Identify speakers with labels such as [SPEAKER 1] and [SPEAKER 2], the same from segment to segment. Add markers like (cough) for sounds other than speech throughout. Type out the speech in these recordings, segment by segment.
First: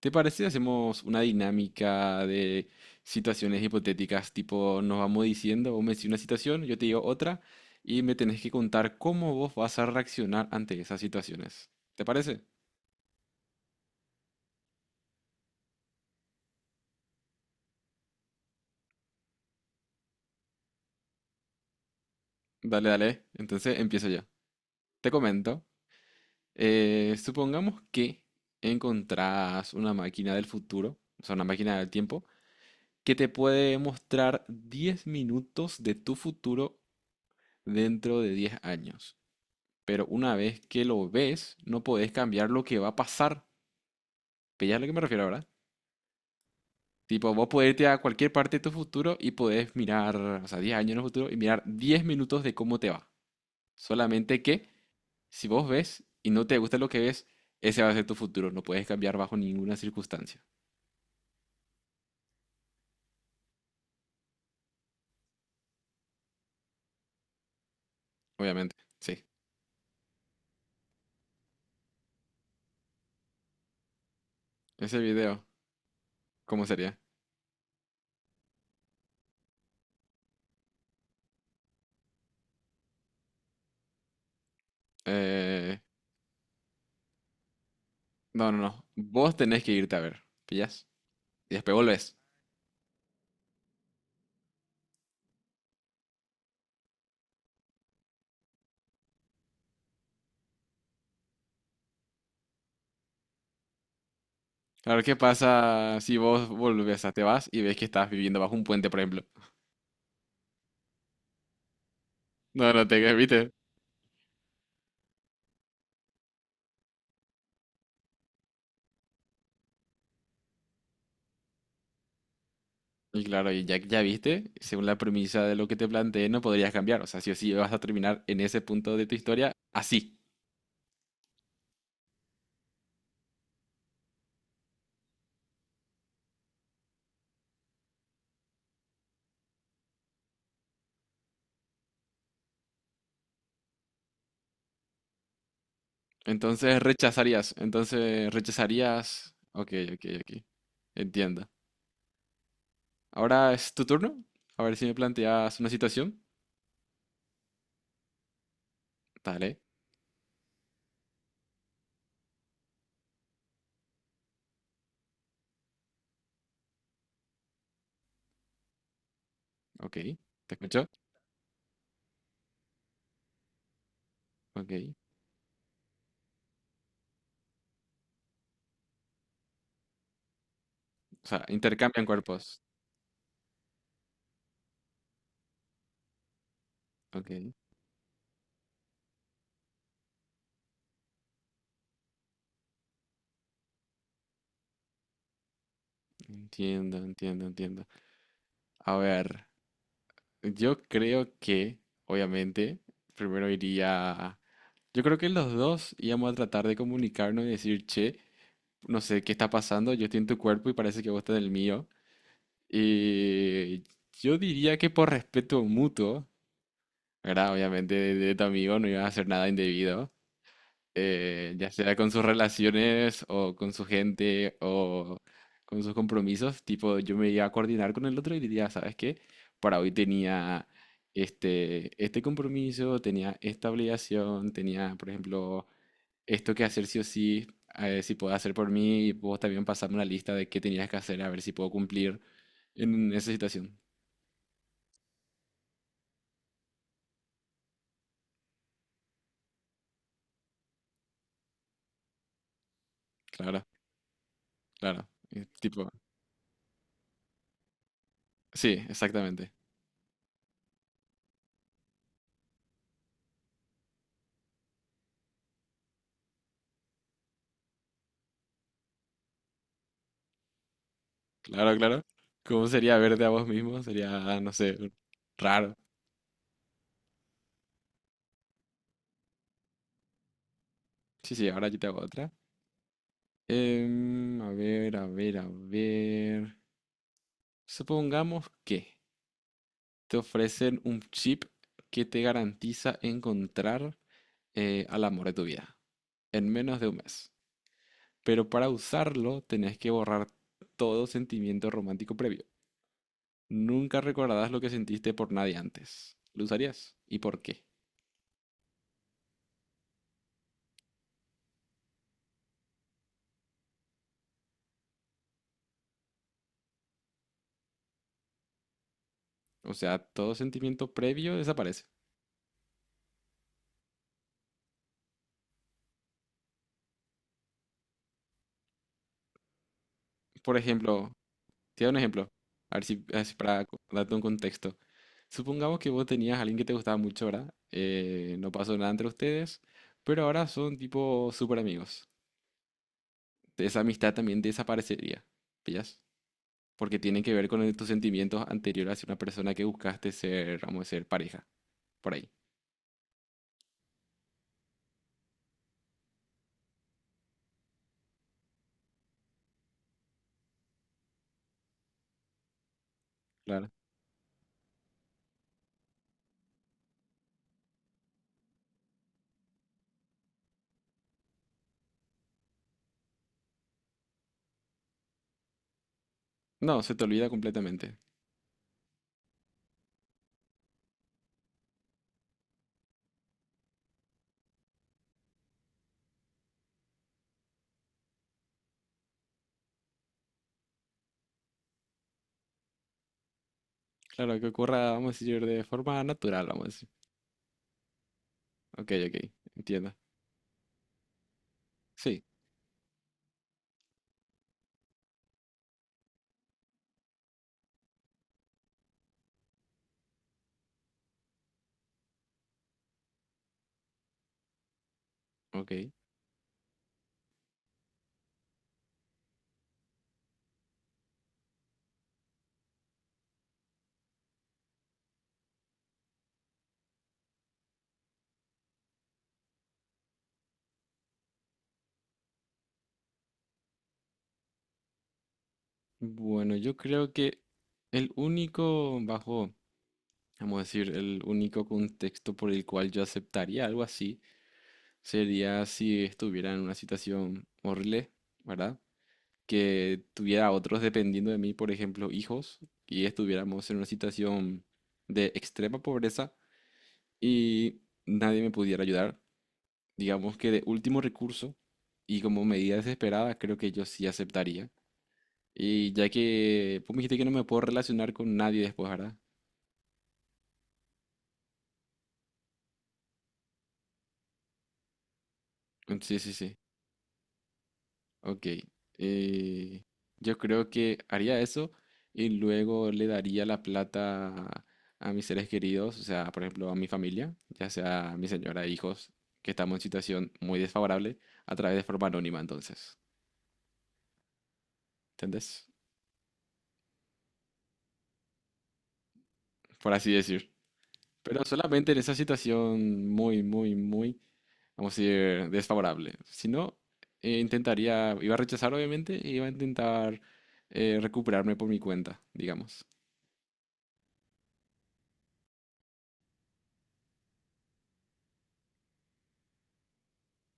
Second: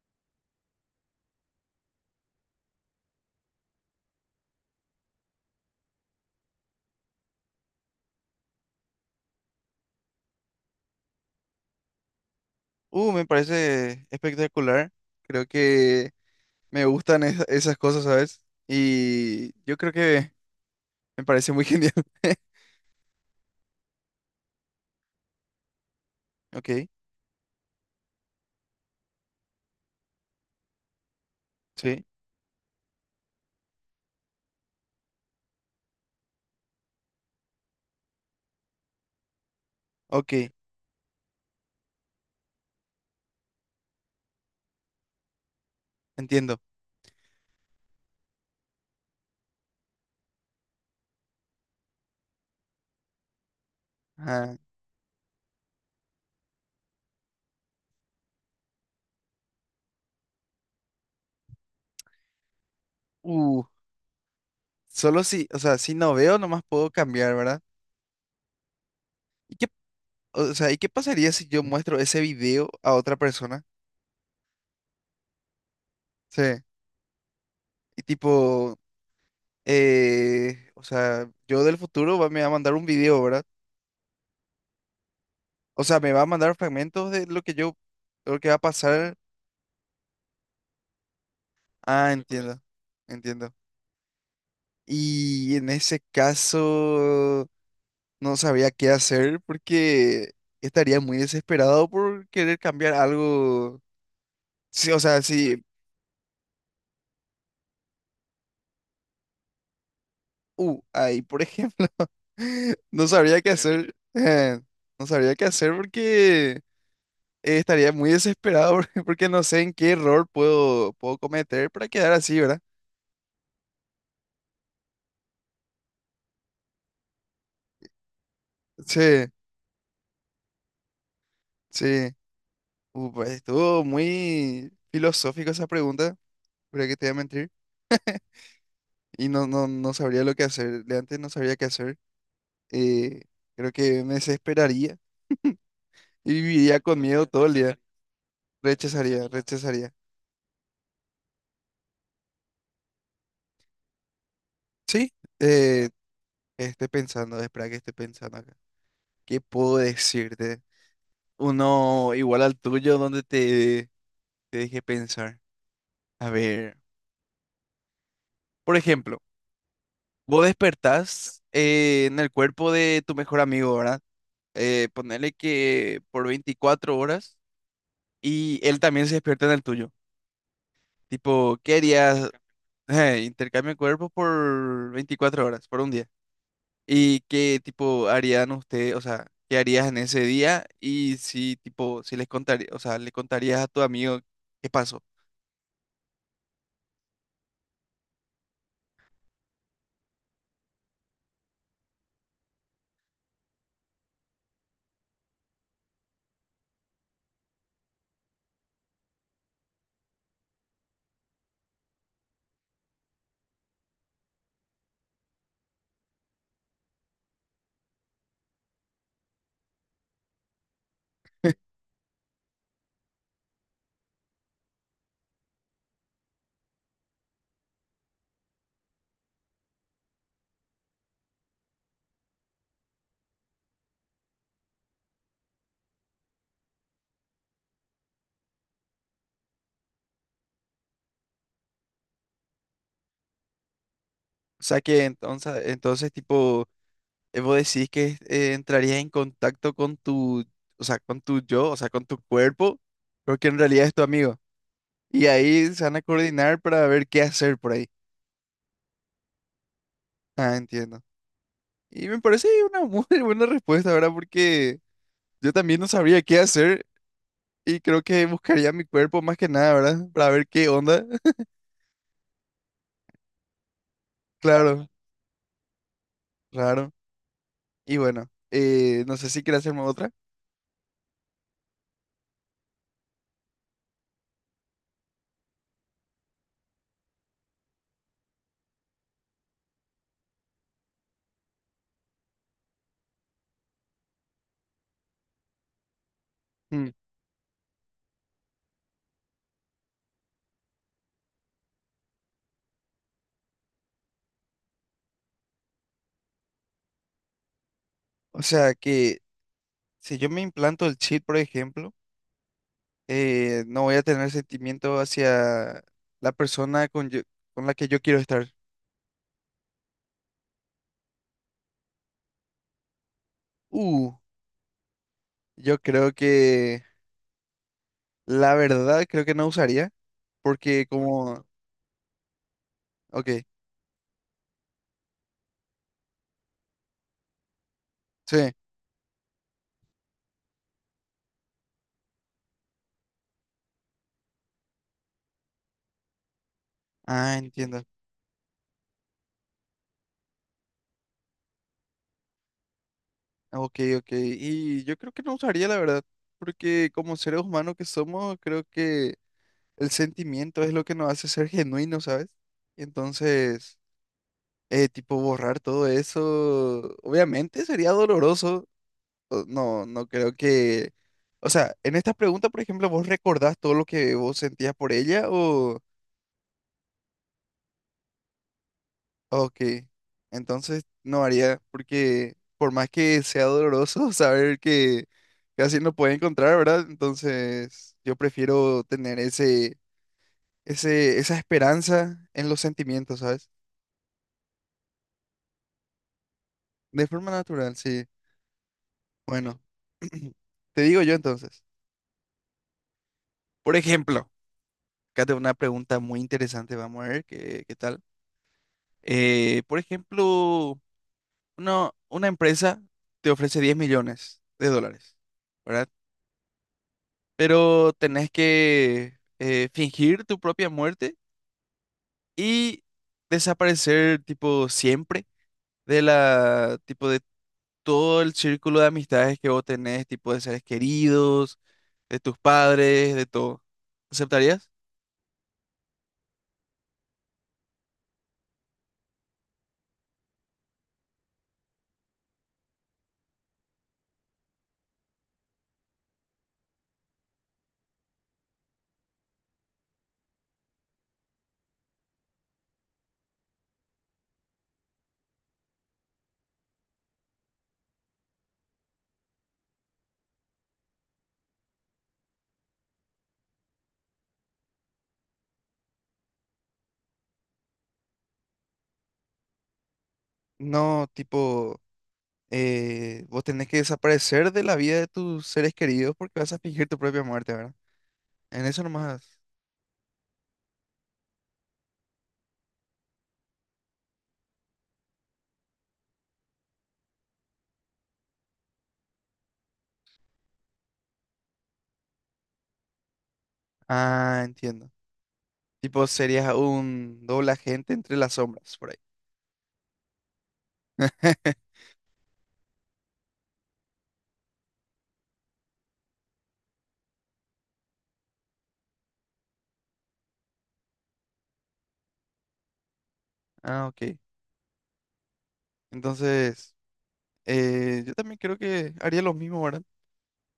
[SPEAKER 1] ¿Te parece? Si Hacemos una dinámica de situaciones hipotéticas, tipo nos vamos diciendo, vos me decís una situación, yo te digo otra, y me tenés que contar cómo vos vas a reaccionar ante esas situaciones. ¿Te parece?
[SPEAKER 2] Me parece espectacular. Creo que me gustan esas cosas, ¿sabes? Y yo creo que me parece muy (laughs) genial.
[SPEAKER 1] Dale, dale. Entonces empiezo yo. Te comento.
[SPEAKER 2] Ok,
[SPEAKER 1] Supongamos que encontrás una máquina del futuro, o sea, una máquina del
[SPEAKER 2] sí,
[SPEAKER 1] tiempo, que te puede mostrar 10 minutos de tu futuro dentro de 10 años. Pero una
[SPEAKER 2] ok,
[SPEAKER 1] vez que lo ves, no podés cambiar lo que va a pasar. ¿Pillas a lo que me refiero, verdad?
[SPEAKER 2] entiendo.
[SPEAKER 1] Tipo, vos podés irte a cualquier parte de tu futuro y podés mirar, o sea, 10 años en el futuro y mirar 10 minutos de cómo te va. Solamente
[SPEAKER 2] Ah,
[SPEAKER 1] que si vos ves y no te gusta lo que ves, ese va a ser tu futuro. No puedes cambiar bajo ninguna circunstancia.
[SPEAKER 2] uh, solo si, o sea, si no veo, nomás puedo cambiar, ¿verdad?
[SPEAKER 1] Obviamente, sí.
[SPEAKER 2] ¿Y qué, o sea, y qué pasaría si yo muestro ese video a otra persona?
[SPEAKER 1] Ese video,
[SPEAKER 2] Sí,
[SPEAKER 1] ¿cómo sería?
[SPEAKER 2] y tipo, o sea, yo del futuro me va a mandar un video, ¿verdad?
[SPEAKER 1] Eh,
[SPEAKER 2] O sea, me va a mandar fragmentos de lo que
[SPEAKER 1] no,
[SPEAKER 2] va
[SPEAKER 1] no,
[SPEAKER 2] a
[SPEAKER 1] no.
[SPEAKER 2] pasar.
[SPEAKER 1] Vos tenés que irte a ver. ¿Pillas? Y después
[SPEAKER 2] Ah,
[SPEAKER 1] volvés.
[SPEAKER 2] entiendo, entiendo. Y en ese caso no sabía qué hacer porque estaría muy desesperado por querer cambiar algo. Sí,
[SPEAKER 1] A
[SPEAKER 2] o
[SPEAKER 1] ver qué
[SPEAKER 2] sea, sí,
[SPEAKER 1] pasa si vos volvés, o sea, te vas y ves que estás viviendo bajo un puente, por ejemplo.
[SPEAKER 2] ahí, por ejemplo,
[SPEAKER 1] No,
[SPEAKER 2] (laughs)
[SPEAKER 1] no
[SPEAKER 2] no
[SPEAKER 1] te
[SPEAKER 2] sabría
[SPEAKER 1] ¿viste?
[SPEAKER 2] qué, sí, hacer. No sabría qué hacer porque estaría muy desesperado (laughs) porque no sé en qué error puedo cometer para quedar así, ¿verdad?
[SPEAKER 1] Y claro, y ya, ya viste, según la premisa de lo que te planteé, no podrías cambiar. O sea, sí o sí vas a terminar en ese punto
[SPEAKER 2] Sí,
[SPEAKER 1] de tu historia así.
[SPEAKER 2] sí. Pues estuvo muy filosófico esa pregunta, pero que te voy a mentir. Y no, no, no sabría lo que hacer. De antes no sabría qué hacer. eh, Creo que me desesperaría y
[SPEAKER 1] Entonces
[SPEAKER 2] viviría con miedo todo
[SPEAKER 1] rechazarías,
[SPEAKER 2] el día.
[SPEAKER 1] entonces
[SPEAKER 2] Rechazaría,
[SPEAKER 1] rechazarías. Ok,
[SPEAKER 2] rechazaría.
[SPEAKER 1] ok, ok. Entiendo. Ahora es tu turno. A ver si me
[SPEAKER 2] Sí,
[SPEAKER 1] planteas una
[SPEAKER 2] eh,
[SPEAKER 1] situación.
[SPEAKER 2] estoy pensando, espera que esté pensando acá. ¿Qué
[SPEAKER 1] Dale,
[SPEAKER 2] puedo decirte? Uno igual al tuyo donde te deje pensar. A ver, por ejemplo,
[SPEAKER 1] ok.
[SPEAKER 2] vos
[SPEAKER 1] ¿Te escucho?
[SPEAKER 2] despertás en el cuerpo de tu mejor amigo, ¿verdad?
[SPEAKER 1] Ok.
[SPEAKER 2] Ponerle que por 24 horas y él también se despierta en el tuyo.
[SPEAKER 1] O sea,
[SPEAKER 2] Tipo, ¿qué
[SPEAKER 1] intercambian
[SPEAKER 2] harías?
[SPEAKER 1] cuerpos.
[SPEAKER 2] Intercambio de cuerpos por 24 horas, por un día. ¿Y
[SPEAKER 1] Ok.
[SPEAKER 2] qué tipo harían ustedes? O sea, ¿qué harías en ese día? Y si, tipo, si les contaría, o sea, le contarías a tu amigo qué pasó.
[SPEAKER 1] Entiendo, entiendo, entiendo. A ver. Yo creo que, obviamente, primero iría. Yo creo que los dos íbamos a tratar de comunicarnos y decir, che, no sé qué está pasando, yo estoy en tu cuerpo y parece que vos estás en el mío. Y yo diría que por respeto mutuo, ¿verdad? Obviamente de tu amigo no iba a hacer nada indebido ya sea con sus relaciones o con su gente o con sus compromisos, tipo, yo me iba a coordinar con el otro y diría, ¿sabes qué? Para hoy tenía este compromiso, tenía esta obligación, tenía, por ejemplo, esto que hacer sí o sí, si puedo hacer por mí, y vos también pasarme una lista de qué tenías que hacer, a ver si puedo cumplir en esa situación.
[SPEAKER 2] O sea, que entonces, tipo, vos decís que entrarías en contacto con tu, o sea, con tu yo, o sea, con tu cuerpo, pero que en
[SPEAKER 1] Claro,
[SPEAKER 2] realidad es tu amigo.
[SPEAKER 1] claro.
[SPEAKER 2] Y
[SPEAKER 1] eh,
[SPEAKER 2] ahí se
[SPEAKER 1] Tipo,
[SPEAKER 2] van a coordinar para ver qué hacer por ahí.
[SPEAKER 1] sí, exactamente.
[SPEAKER 2] Ah, entiendo. Y me parece una muy (laughs) buena respuesta, ¿verdad? Porque yo también no sabría qué hacer y creo que buscaría mi cuerpo más que nada, ¿verdad? (laughs) Para ver qué onda. (laughs)
[SPEAKER 1] Claro, claro. ¿Cómo sería verte a vos mismo? Sería, no sé,
[SPEAKER 2] Claro,
[SPEAKER 1] raro.
[SPEAKER 2] claro. Y bueno, no sé si quieres hacerme otra.
[SPEAKER 1] Sí, sí, ahora yo te hago otra. A ver, a ver, a ver. Supongamos que te ofrecen un chip que te garantiza encontrar al amor de tu vida en menos de
[SPEAKER 2] Mm.
[SPEAKER 1] un mes. Pero para usarlo tenés que borrar todo sentimiento romántico previo. Nunca recordarás lo que sentiste por nadie antes. ¿Lo usarías? ¿Y por qué?
[SPEAKER 2] O sea que si yo me implanto el chip, por ejemplo, no voy a tener sentimiento hacia la persona con, con la que yo quiero estar.
[SPEAKER 1] O sea, todo sentimiento previo desaparece.
[SPEAKER 2] Uh, yo creo que la verdad creo que no usaría
[SPEAKER 1] Por
[SPEAKER 2] porque
[SPEAKER 1] ejemplo,
[SPEAKER 2] como...
[SPEAKER 1] te doy un ejemplo, a ver si
[SPEAKER 2] Ok,
[SPEAKER 1] para darte un contexto. Supongamos que vos tenías a alguien que te gustaba mucho, ¿verdad? No
[SPEAKER 2] sí.
[SPEAKER 1] pasó nada entre ustedes, pero ahora son tipo súper amigos. Esa amistad también desaparecería, ¿pillas? Porque tiene que
[SPEAKER 2] Ah,
[SPEAKER 1] ver con
[SPEAKER 2] entiendo.
[SPEAKER 1] tus sentimientos anteriores hacia una persona que buscaste ser, vamos a decir, pareja, por ahí.
[SPEAKER 2] Ok, ok. Y yo creo que no usaría, la verdad, porque como seres humanos que somos, creo que el sentimiento es lo que nos hace ser genuinos, ¿sabes?
[SPEAKER 1] Claro.
[SPEAKER 2] Entonces, tipo, borrar todo eso, obviamente sería doloroso. No, no creo que... O sea, en esta pregunta, por ejemplo, ¿vos recordás todo lo que vos sentías por ella o...?
[SPEAKER 1] No, se te olvida completamente.
[SPEAKER 2] Ok, entonces no haría, porque por más que sea doloroso (laughs) saber que casi no puede encontrar, ¿verdad? Entonces yo prefiero tener esa esperanza en los sentimientos, ¿sabes?
[SPEAKER 1] Claro, que ocurra, vamos a decir, de forma natural, vamos a decir.
[SPEAKER 2] De forma natural, sí.
[SPEAKER 1] Ok, ok,
[SPEAKER 2] Bueno,
[SPEAKER 1] entiendo.
[SPEAKER 2] (clears throat) te digo yo entonces.
[SPEAKER 1] Sí,
[SPEAKER 2] Por ejemplo, acá tengo una pregunta muy interesante, vamos a ver qué, tal. Por ejemplo, una empresa te ofrece $10 millones,
[SPEAKER 1] ok.
[SPEAKER 2] ¿verdad? Pero tenés que fingir tu propia muerte y desaparecer tipo siempre de la, tipo de todo el círculo de amistades que vos tenés, tipo de seres queridos, de tus padres, de todo. ¿Aceptarías?
[SPEAKER 1] Bueno, yo creo que el único, bajo, vamos a decir, el único contexto por el cual yo aceptaría algo así sería si estuviera en una situación horrible, ¿verdad? Que tuviera otros dependiendo de mí, por ejemplo, hijos, y estuviéramos en una situación de extrema pobreza y nadie me pudiera ayudar, digamos que de último recurso y como medida desesperada, creo que yo sí aceptaría. Y ya que vos me dijiste que no me puedo relacionar con nadie después, ¿verdad?
[SPEAKER 2] No, tipo, vos tenés que desaparecer de la vida de tus seres queridos
[SPEAKER 1] Sí, sí,
[SPEAKER 2] porque vas
[SPEAKER 1] sí.
[SPEAKER 2] a fingir tu propia muerte, ¿verdad?
[SPEAKER 1] Ok.
[SPEAKER 2] En eso nomás.
[SPEAKER 1] eh, yo creo que haría eso y luego le daría la plata a mis seres queridos, o sea, por ejemplo, a mi familia, ya sea a mi señora, hijos, que estamos en situación muy desfavorable, a través de forma anónima, entonces.
[SPEAKER 2] Ah, entiendo.
[SPEAKER 1] ¿Entendés?
[SPEAKER 2] Tipo, serías un doble agente entre las sombras, por ahí.
[SPEAKER 1] Por así decir. Pero
[SPEAKER 2] (laughs)
[SPEAKER 1] solamente en esa situación muy, muy, muy vamos a decir, desfavorable. Si no, intentaría, iba a rechazar obviamente, y iba a intentar recuperarme por mi cuenta, digamos.
[SPEAKER 2] Ah, ok. Entonces, yo también creo que haría lo mismo, ¿verdad?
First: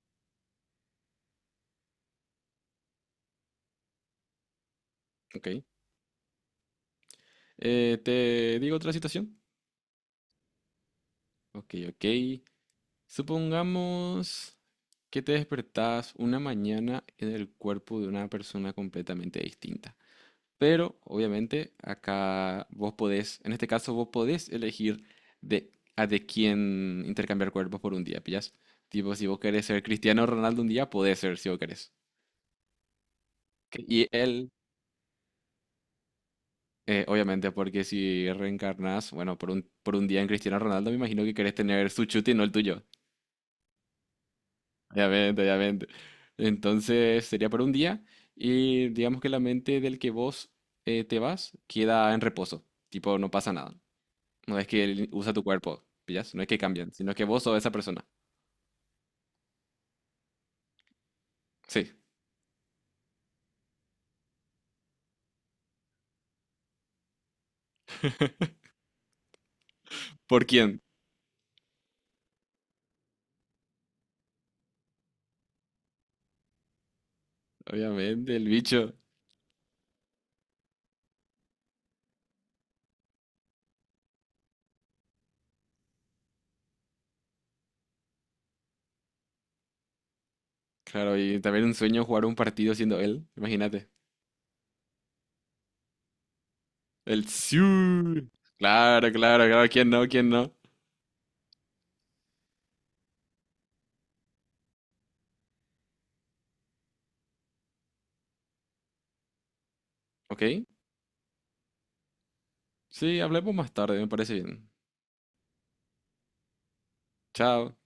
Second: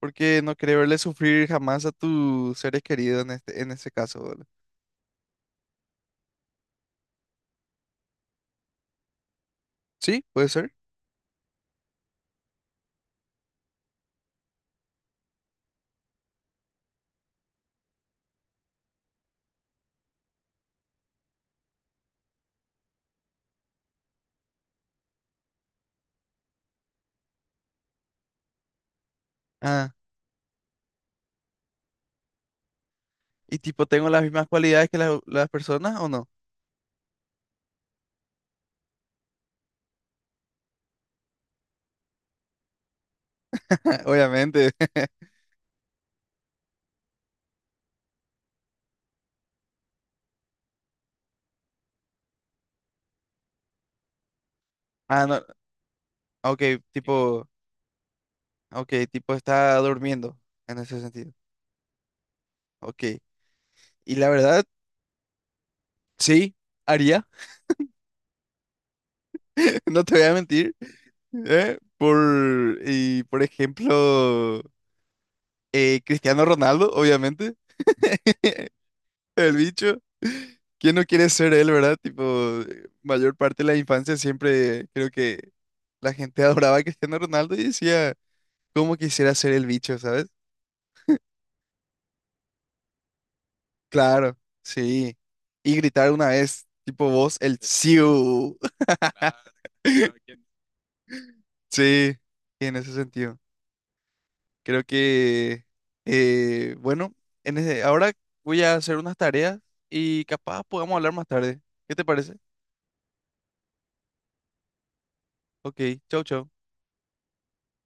[SPEAKER 2] Porque no quería verle sufrir jamás a tus seres queridos en ese caso, ¿verdad?
[SPEAKER 1] Ok. ¿Te digo otra situación?
[SPEAKER 2] Sí, puede ser.
[SPEAKER 1] Ok, ok. Supongamos que te despertás una mañana en el cuerpo de una persona completamente distinta. Pero obviamente acá vos podés, en este caso vos podés elegir de, a de quién intercambiar cuerpos por un día, ¿pillas? Tipo, si vos querés ser
[SPEAKER 2] Ah,
[SPEAKER 1] Cristiano Ronaldo un día, podés ser si vos querés.
[SPEAKER 2] y
[SPEAKER 1] Ok.
[SPEAKER 2] tipo,
[SPEAKER 1] Y
[SPEAKER 2] ¿tengo las mismas
[SPEAKER 1] él,
[SPEAKER 2] cualidades que las personas o no?
[SPEAKER 1] obviamente, porque si reencarnás, bueno, por un día en Cristiano Ronaldo, me imagino que querés tener su chute y no el tuyo.
[SPEAKER 2] (laughs) Obviamente. (laughs)
[SPEAKER 1] Obviamente, obviamente. Entonces sería por un día y digamos que la mente del que vos te vas queda en reposo. Tipo, no pasa nada. No es que él
[SPEAKER 2] Ah,
[SPEAKER 1] usa
[SPEAKER 2] no.
[SPEAKER 1] tu cuerpo, ¿pillas? No es que
[SPEAKER 2] Ok,
[SPEAKER 1] cambian, sino que vos
[SPEAKER 2] tipo,
[SPEAKER 1] sos esa persona.
[SPEAKER 2] ok, tipo está durmiendo en ese sentido.
[SPEAKER 1] Sí.
[SPEAKER 2] Ok. Y la verdad, sí, haría. (laughs) No te voy a
[SPEAKER 1] ¿Por
[SPEAKER 2] mentir.
[SPEAKER 1] quién?
[SPEAKER 2] ¿Eh? Y por ejemplo. Cristiano Ronaldo, obviamente.
[SPEAKER 1] Obviamente, el
[SPEAKER 2] (laughs)
[SPEAKER 1] bicho.
[SPEAKER 2] El bicho. ¿Quién no quiere ser él, verdad? Tipo, mayor parte de la infancia siempre creo que la gente (laughs) adoraba a Cristiano Ronaldo y decía, ¿cómo quisiera ser el bicho, sabes?
[SPEAKER 1] Claro, y también un sueño jugar un partido siendo él, imagínate.
[SPEAKER 2] Claro, sí. Y gritar una vez, tipo
[SPEAKER 1] El
[SPEAKER 2] vos, el
[SPEAKER 1] Siu.
[SPEAKER 2] Siu.
[SPEAKER 1] Claro, claro, claro, ¿quién no? ¿Quién no?
[SPEAKER 2] (laughs) Sí, en ese sentido. Creo que, bueno, ahora voy a hacer unas tareas y
[SPEAKER 1] Ok.
[SPEAKER 2] capaz podamos hablar más tarde. ¿Qué te parece?
[SPEAKER 1] Sí, hablemos más tarde, me parece bien.
[SPEAKER 2] Ok, chau, chau.
[SPEAKER 1] Chao.